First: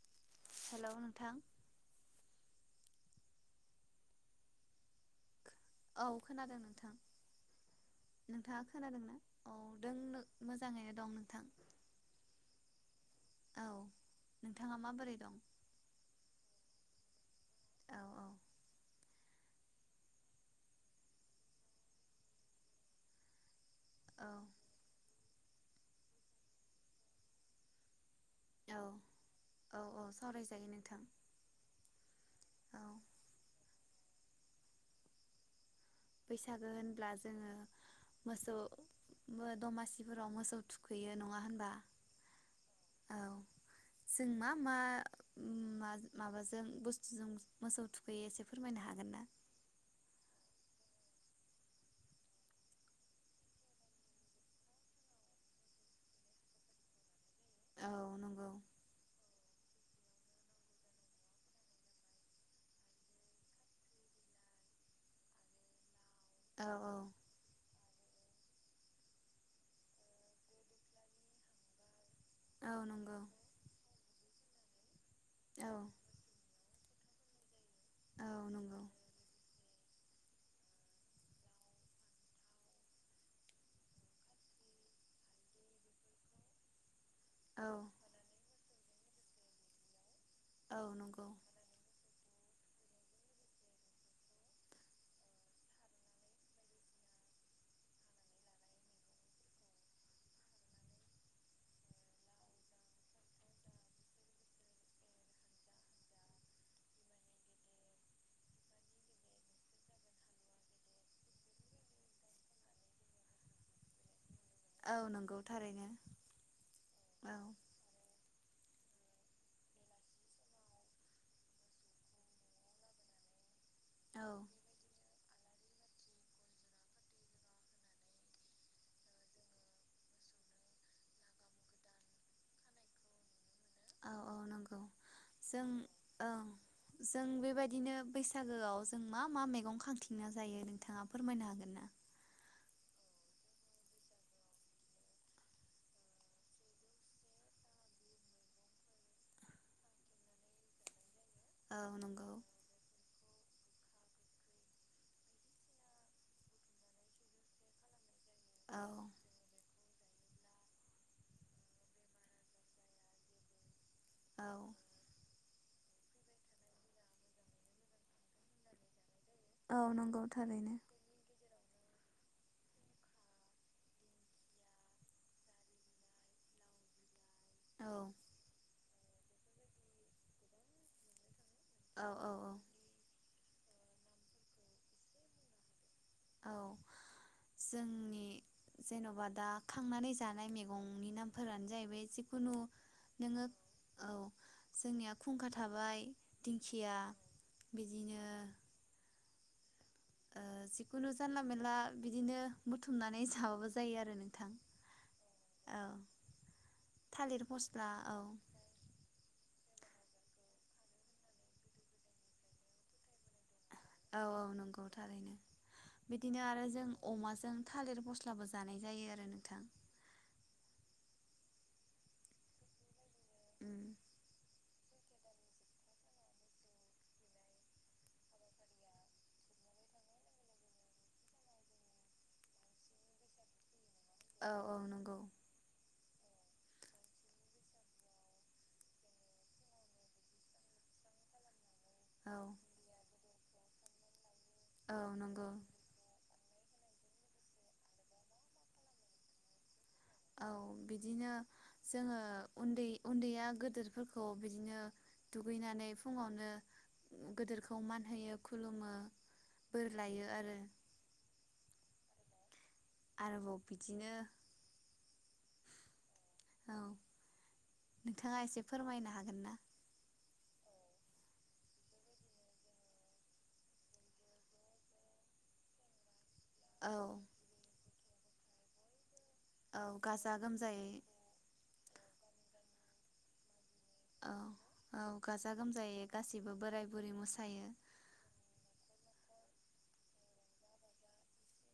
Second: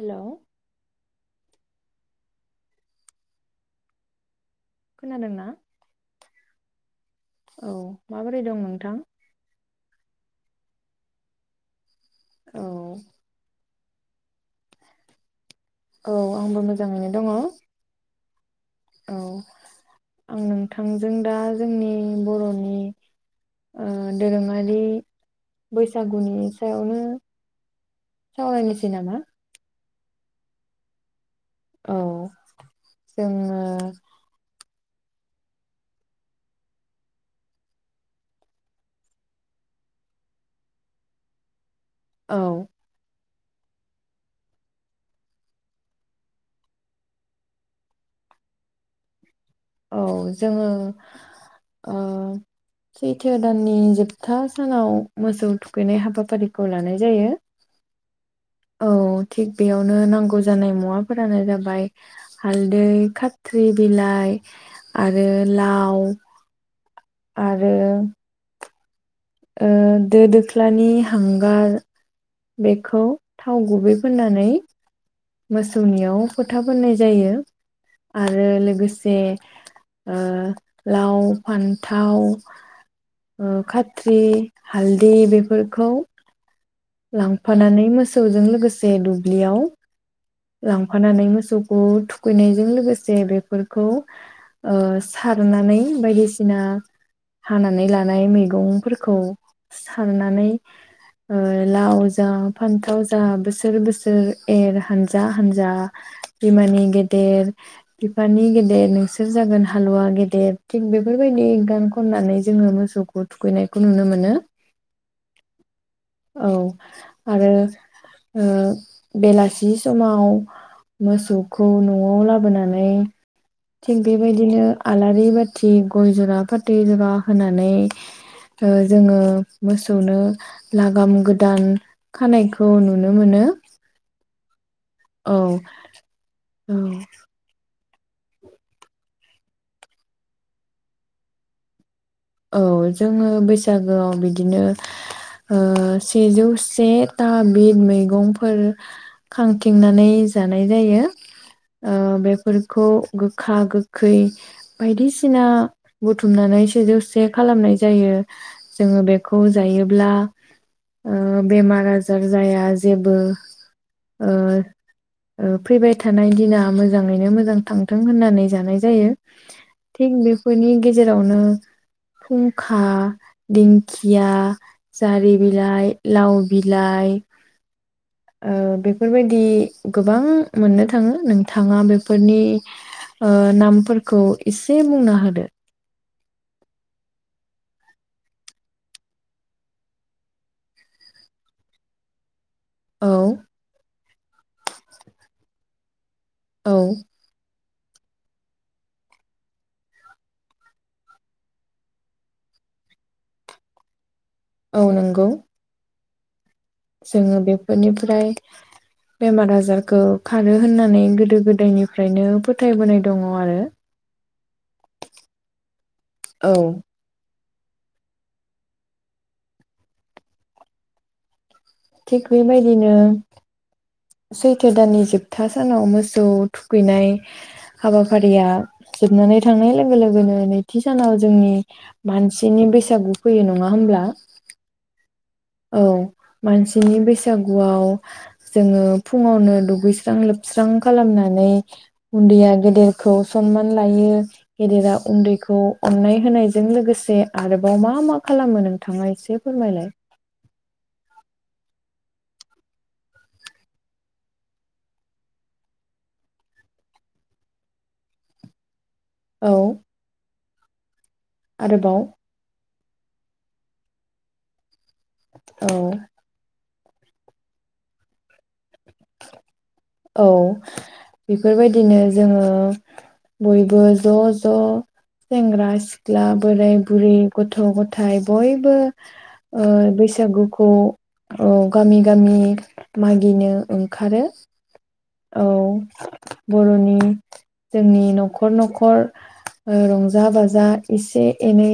Hello hello नोंथां। खोनादोंना? औ खोनादों नोंथां औ माबोरै दं नोंथाङा नोंथां खोनादोंना औ नों मोजाङैनो दं नोंथां। औ औ नोंथाङा माबोरै दं औ आंबो मोजाङैनो दङ औ औ औ आं नोंथांजों दा जोंनि बर'नि औ दोरोङारि बैसागुनि सायावनो औ सावरायनोसै नामा औ औ सावरायजायो नोंथां औ औ जोङो बैसागो होनब्ला जोङो मोसौ दमासिफोराव मोसौ थुखैयो नङा होनबा औ औ जों मा मा मा माबाजों बुस्थुजों मोसौ थुखैयो एसे फोरमायनो हागोन ना औ जोङो ओ सैथो दाननि जोबथा सानाव मोसौ थुखैनाय हाबाफारिखौ लानाय जायो औ नंगौ औ थिग बेयावनो नांगौ जानाय मुवाफोरानो जाबाय हालदै खाथ्रि बिलाइ आरो लाव औ औ आरो दो दोख्लानि हांगार औ बेखौ नंगौ थाव गुबै फोननानै औ मोसौनियाव फोथा फोननाय जायो औ आरो नंगौ लोगोसे लाव फान्थाव खाथ्रि हालदै बेफोरखौ। औ लांफानानै मोसौजों लोगोसे दुब्लियाव औ लांफानानै नंगौ मोसौखौ थु खैनायजों लोगोसे बेफोरखौ सारनानै बायदिसिना हानानै लानाय मैगंफोरखौ सारनानै लाव जा फान्थाव जा बोसोर बोसोर एर हान हानजा हान्जा बिमानि गेदेर बिफानि गेदेर नोंसोर जागोन हालुवा गेदेर थिग बेफोरबायदि गान खननानै जोङो मोसौखौ थुखैनायखौ नुनो मोनो औ नंगौ थारैनो औ औ आरो ओ बेलासि समाव मोसौखौ न'आव लाबोनानै थिग औ बेबायदिनो आलारि बा थि गय जरा फाथै जरा होनानै जोङो मोसौनो लागाम गोदान खानायखौ नुनो मोनो औ औ नंगौ औ जों ओं औ जों बेबायदिनो बैसागोआव जों मा मा मैगं खांथिंना जायो नोंथाङा फोरमायनो हागोन ना औ जोङो बैसागोआव बिदिनो सेजौ सेथा बिद मैगंफोर खांथिंनानै जानाय जायो। ओ औ नंगौ बेफोरखौ गोखा गोखै बायदिसिना बुथुमनानैसो जौ जे खालामनाय जायो औ जोङो बेखौ जायो ब्ला ओ बेमार आजार जाया जेबो औ ओ फैबाय थानाय दिना मोजाङैनो मोजां थांथों होननानै जानाय जायो औ थिग नंगौ थारैनो बेफोरनि गेजेरावनो फुंखा दिंखिया जारि बिलाइ लाव बिलाइ औ ओ बेफोरबायदि गोबां मोननो थाङो नों थाङा औ औ बेफोरनि औ नामफोरखौ इसे बुंना होदो औ जोंनि जेन'बा दा खांनानै जानाय मैगंनि नामफोरानो जाहैबाय खुनु औ नोङो औ जोंनिया खुंखा थाबाय औ दिंखिया बिदिनो ओ जिखुनु जानला मानला बिदिनो बुथुमनानै जाबाबो जायो आरो नोंथां औ नंगौ औ जोङो थालिर फस्ला औ बेफोरनिफ्राय बेमार आजार खारो होननानै गोदो गोदायनिफ्रायनो फोथायबोनाय दङ आरो औ औ नंगौ थारैनो बिदिनो औ आरो जों अमाजों थालिर मस्लाबो जानाय जायो आरो नोंथां थिग बेबायदिनो ओम सैथो दाननि जोबथा सानाव मोसौ थुखैनाय हाबाफारिया जोबनानै थांनाय लोगो लोगोनो नैथि सानाव जोंनि मानसिनि बैसागु फैयो नङा होमब्ला औ औ नंगौ औ मानसिनि बैसागुआव जोङो फुङावनो दुगैस्रां लोबस्रां खालामनानै औ उन्दैया गेदेरखौ सनमान लायो गेदेरा औ नंगौ उन्दैखौ अननाय होनाय बेजों लोगोसे आरोबाव मा मा खालामो नोंथाङा एसे फोरमायलाय औ बिदिनो जोङो उन्दै उन्दैया गोदोरफोरखौ बिदिनो दुगैनानै फुङावनो गोदोरखौ मानहोयो खुलुमो औ बोर लायो आरो आरोबाव आरोबाव बिदिनो औ औ नोंथाङा एसे फोरमायनो हागोन ना? औ बेफोरबायदिनो जोङो बयबो ज' ज' सेंग्रा सिख्ला सिख्ला बोराइ औ बुरि गथ' गथ' नाथाय बयबो ओ औ गाजा बैसागुखौ गोमजायै औ गामि गामि मागिनो ओंखारो औ औ गाजा गोमजायै गासिबो बोराय बर'नि बुरै मोसायो जोंनि न'खर न'खर ओ रंजा बाजा एसे एनै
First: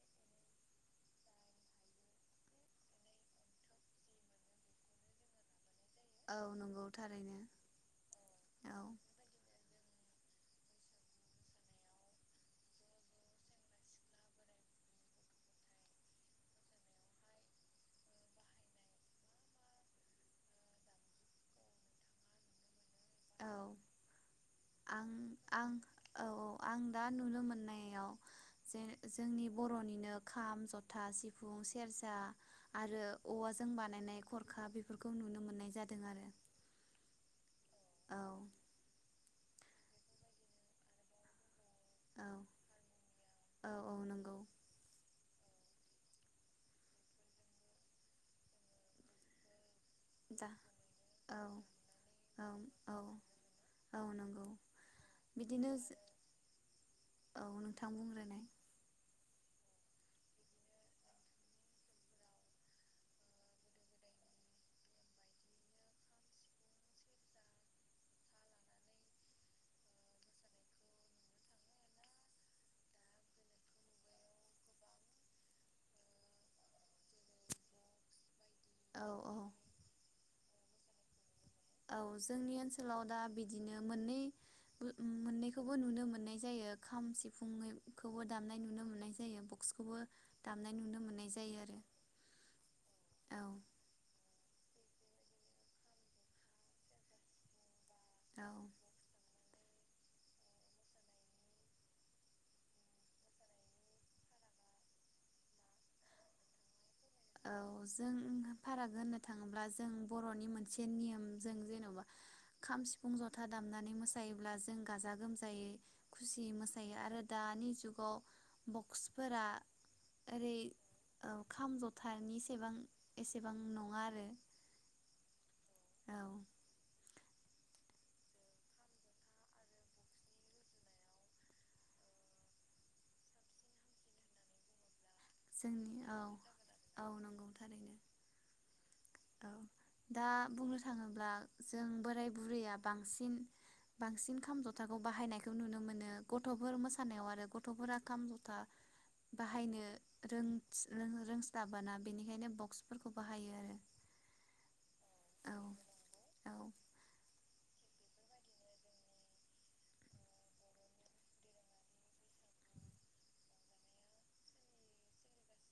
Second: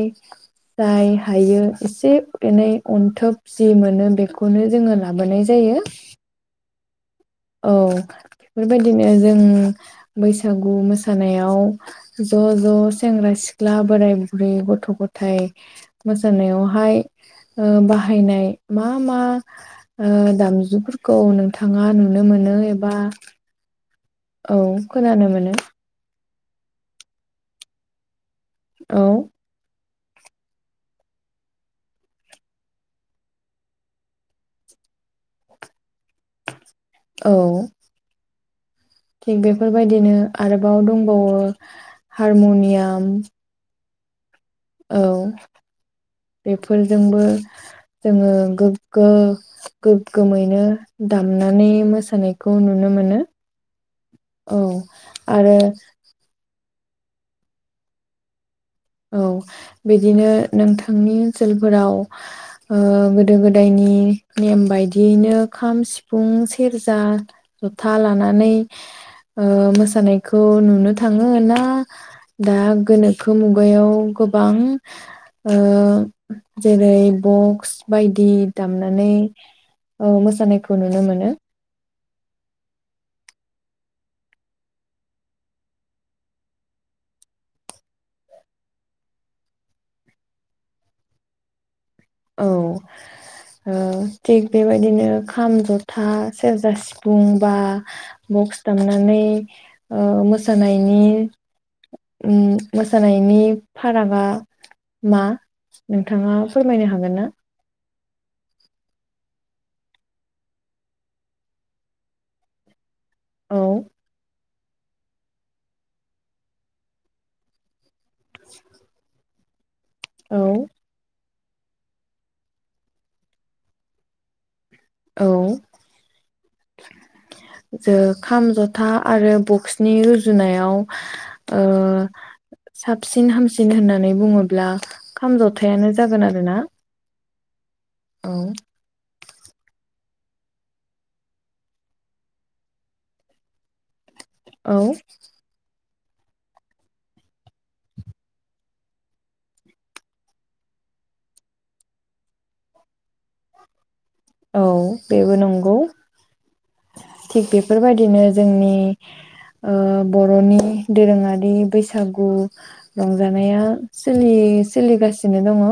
जाय हायो एसे एनै अनथोब जि मोनो बेखौनो जोङो लाबोनाय जायो औ नंगौ थारैनो औ औ बेफोरबायदिनो जों बैसागु मोसानायाव ज' ज' सेंग्रा सिख्ला बोराय बुरै गथ' गथाइ मोसानायावहाय ओ बाहायनाय मा मा दामजुफोरखौ नोंथाङा नु नुनो मोनो एबा औ औ आं खोनानो मोनो आं औ औ आं दा नुनो मोननायाव। औ ज जोंनि बर'नि बिदिनो खाम जथा सिफुं सेरजा आरो औवाजों बानायनाय खरखा बेफोरखौ नुनो मोननाय जादों आरो औ। औ थिग बेफोरबायदिनो आरोबाव दंबावो औ हारमनियाम, औ औ नंगौ औ बेफोरजोंबो जोङो गोग्गो दा गोग्गोमैनो औ दामनानै औ मोसानायखौ नुनो औ मोनो औ नंगौ औ आरो बिदिनो औ नोंथां बुंग्रोनाय। औ बिदिनो नोंथांनि ओनसोलफोराव ओ गोदो गोदायनि नेम बायदियैनो खाम सिफुं सेरजा जथा लानानै ओ मोसानायखौ नुनो थाङो ना दा गोनोखो मुग मुगायाव गोबां ओ जेरै बक्स बायदि औ दामनानै औ ओ मोसानायखौ नुनो मोनो? औ जोंनि ओनसोलाव दा बिदिनो मोननै मोननैखौबो नुनो मोननाय जायो खाम सिफुंखौबो दामनाय नुनो मोननाय जायो बक्सखौबो दामनाय नुनो मोननाय जायो आरो। औ औ ओ थिग बेबायदिनो खाम जथा सेरजा सिफुं बा औ बग्स दामनानै ओ मोसानायनि उम मोसानायनि फारागा मा नोंथाङा खमायनो हागोन ना? औ जों फाराग होननो थाङोब्ला जों बर'नि मोनसे नियमजों जेन'बा खाम सिफुं जथा औ दामनानै मोसायोब्ला जों गाजा गोमजायै खुसियै मोसायो आरो दानि जुग वाव बक्सफोरा ओरै औ औ खाम जथ थारानिसेबां एसेबां नङा आरो औ। औ जे खाम जथा आरो बक्सनि रुजुनायाव ओ साबसिन हामसिन होननानै बुङोब्ला खाम जोंनि जथायानो औ जागोन आरोना? औ नंगौ थारैनो औ। औ दा बुंनो थाङोब्ला जों बोराय बुरैया बांसिन। बांसिन खाम औ जथाखौ बाहायनायखौ नुनो मोनो। गथ'फोर मोसानायाव आरो गथ'फोरा खाम जथा बाहायनो रोंस्लाबाना बेनिखायनो बक्सफोरखौ बाहायो आरो। औ बेबो नंगौ औ थिग बेफोरबायदिनो जोंनि ओ बर'नि दोरोङारि बैसागु रंजानायालि सोलिगासिनो दङ।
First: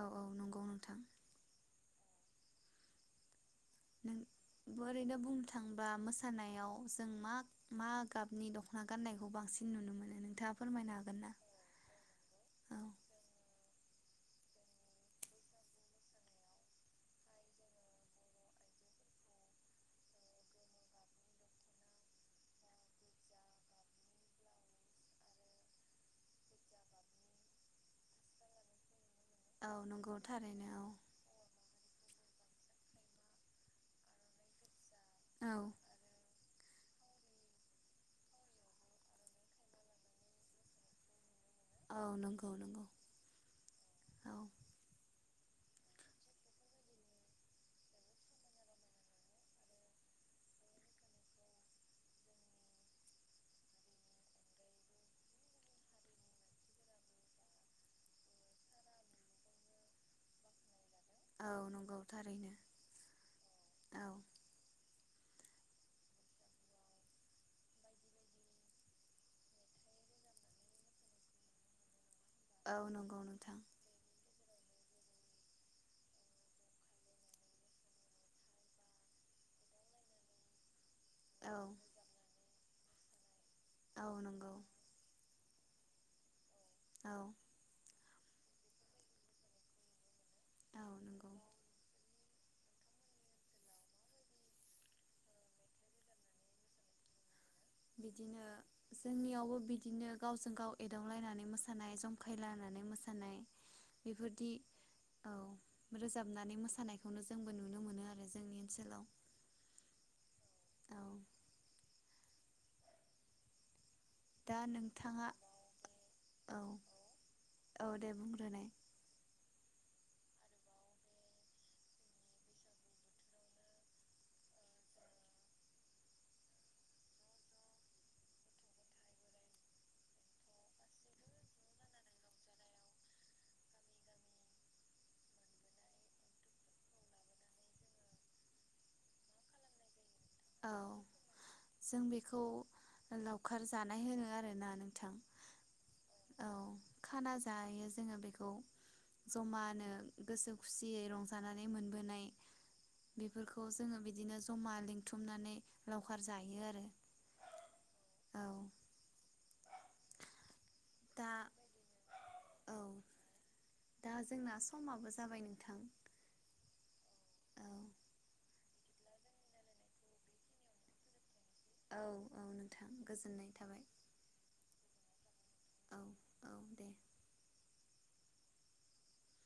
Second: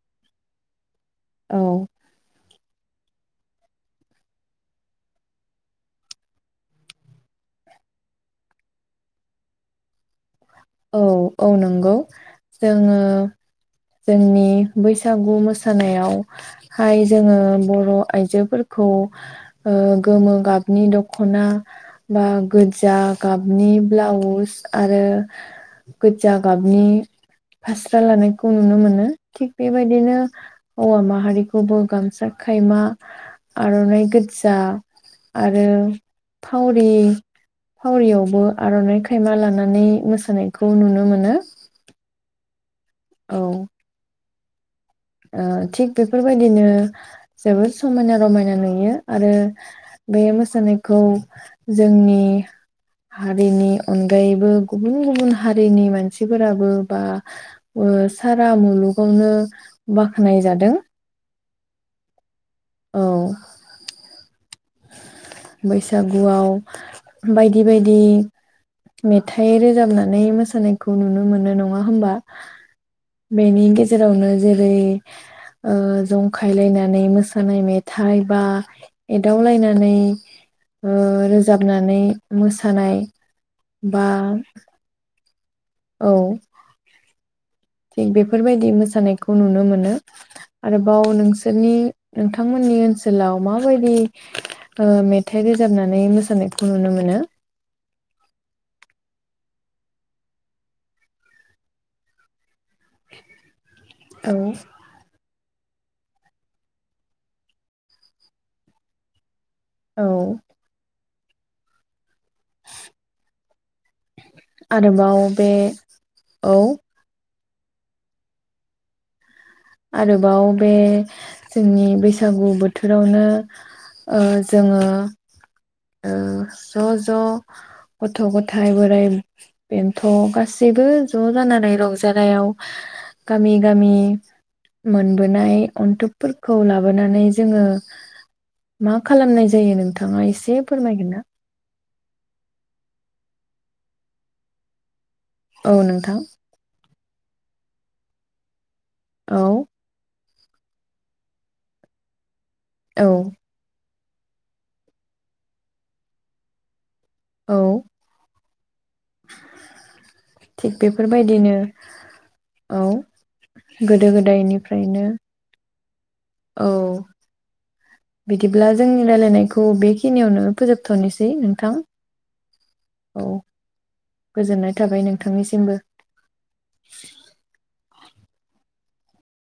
औ औ नंगौ नोंथां। औ। नों ओरैनो बुंनो थांब्ला मोसानायाव जों मा मा गाबनि दख'ना गाननायखौ बांसिन नुनो मोनो नोंथाङा फोरमायनो औ हागोन ना औ नंगौ औ जोङो जोंनि बैसागु मोसानायावहाय जोङो बर' आइजोफोरखौ ओ गोमो गाबनि दख'ना बा गोजा गाबनि ब्लाउस आरो गोजा गाबनि फास्रा लानायखौ नुनो मोनो। थिग औ नंगौ बेबायदिनो थारैनो औ ओ माहारिखौबो गाम जा खायमा आर'नाइ गोदजा औ आरो फावरि फावरियावबो आर'नाइ खायमा लानानै मोसा नायखौ नुनो मोनो। औ नंगौ नंगौ औ। औ ओ थिग बेफोरबायदिनो जोबोद समायना रमायना नुयो आरो बे मोसानायखौ जोंनि हारिनि अनगायैबो गुबुन गुबुन हारिनि मानसिफोराबो बा ओ सारा मुलुगावनो बाख्नाय जादों। औ नंगौ थारैनो। औ। औ बैसागुआव बायदि बायदि मेथाइ रोजाबनानै मोसानायखौ नुनो मोनो नङा होमबा? औ नंगौ नोंथां बेनि गेजेरावनो जेरै ओ जंखायलायनानै मोसानाय मेथाइ बा एदावलायनानै ओ औ रोजाबनानै मोसा नाय औ बा नंगौ औ। औ थिग बेफोरबायदि मोसानायखौ नुनो मोनो औ आरोबाव नंगौ नोंसोरनि नोंथांमोननि ओनसोलाव माबायदि ओ मेथाइ रोजाबनानै मोसानायखौ नुनो मोनो? बिदिनो जोंनियावबो बिदिनो गावजों गाव एदावलायनानै मोसानाय, जंखायलायानानै मोसानाय बेफोरदि औ औ रोजाबनानै मोसानायखौनो जोंबो नुनो मोनो आरो जोंनि ओनसोलाव। औ। औ दा आरोबाव नोंथाङा बे औ औ दे बुंग्रोनाय। आरोबाव बे जोंनि बैसागु बोथोरावनो ओ जोङो ओ ज' ज' गथ' गथाइ बोराइ बेन्थ' गासैबो ज' जानानै रंजानायाव गामि गामि मोनबोनाय अन्थुबफोरखौ लाबोनानै जोङो मा खालामनाय जायो नोंथाङा एसे औ फोरमायगोन ना? जों बेखौ लावखार जानाय होनो आरोना नोंथां। औ नोंथां। औ खाना जायो जोङो बेखौ औ जमानो गोसो खुसियै रंजानानै मोनबोनाय औ बेफोरखौ जोङो बिदिनो ज'मा लिंथुमनानै लावखार जायो आरो औ। औ थिग दा बेफोरबायदिनो औ गोदो दा जोंना गोदायनिफ्रायनो समाबो जाबाय नोंथां औ औ बिदिब्ला जोंनि रायलायनायखौ बेखिनियावनो फोजोबथ'नोसै नों औ औ नोंथां गोजोननाय थाबाय। गोजोननाय थाबाय नोंथांनिसिमबो। औ औ दे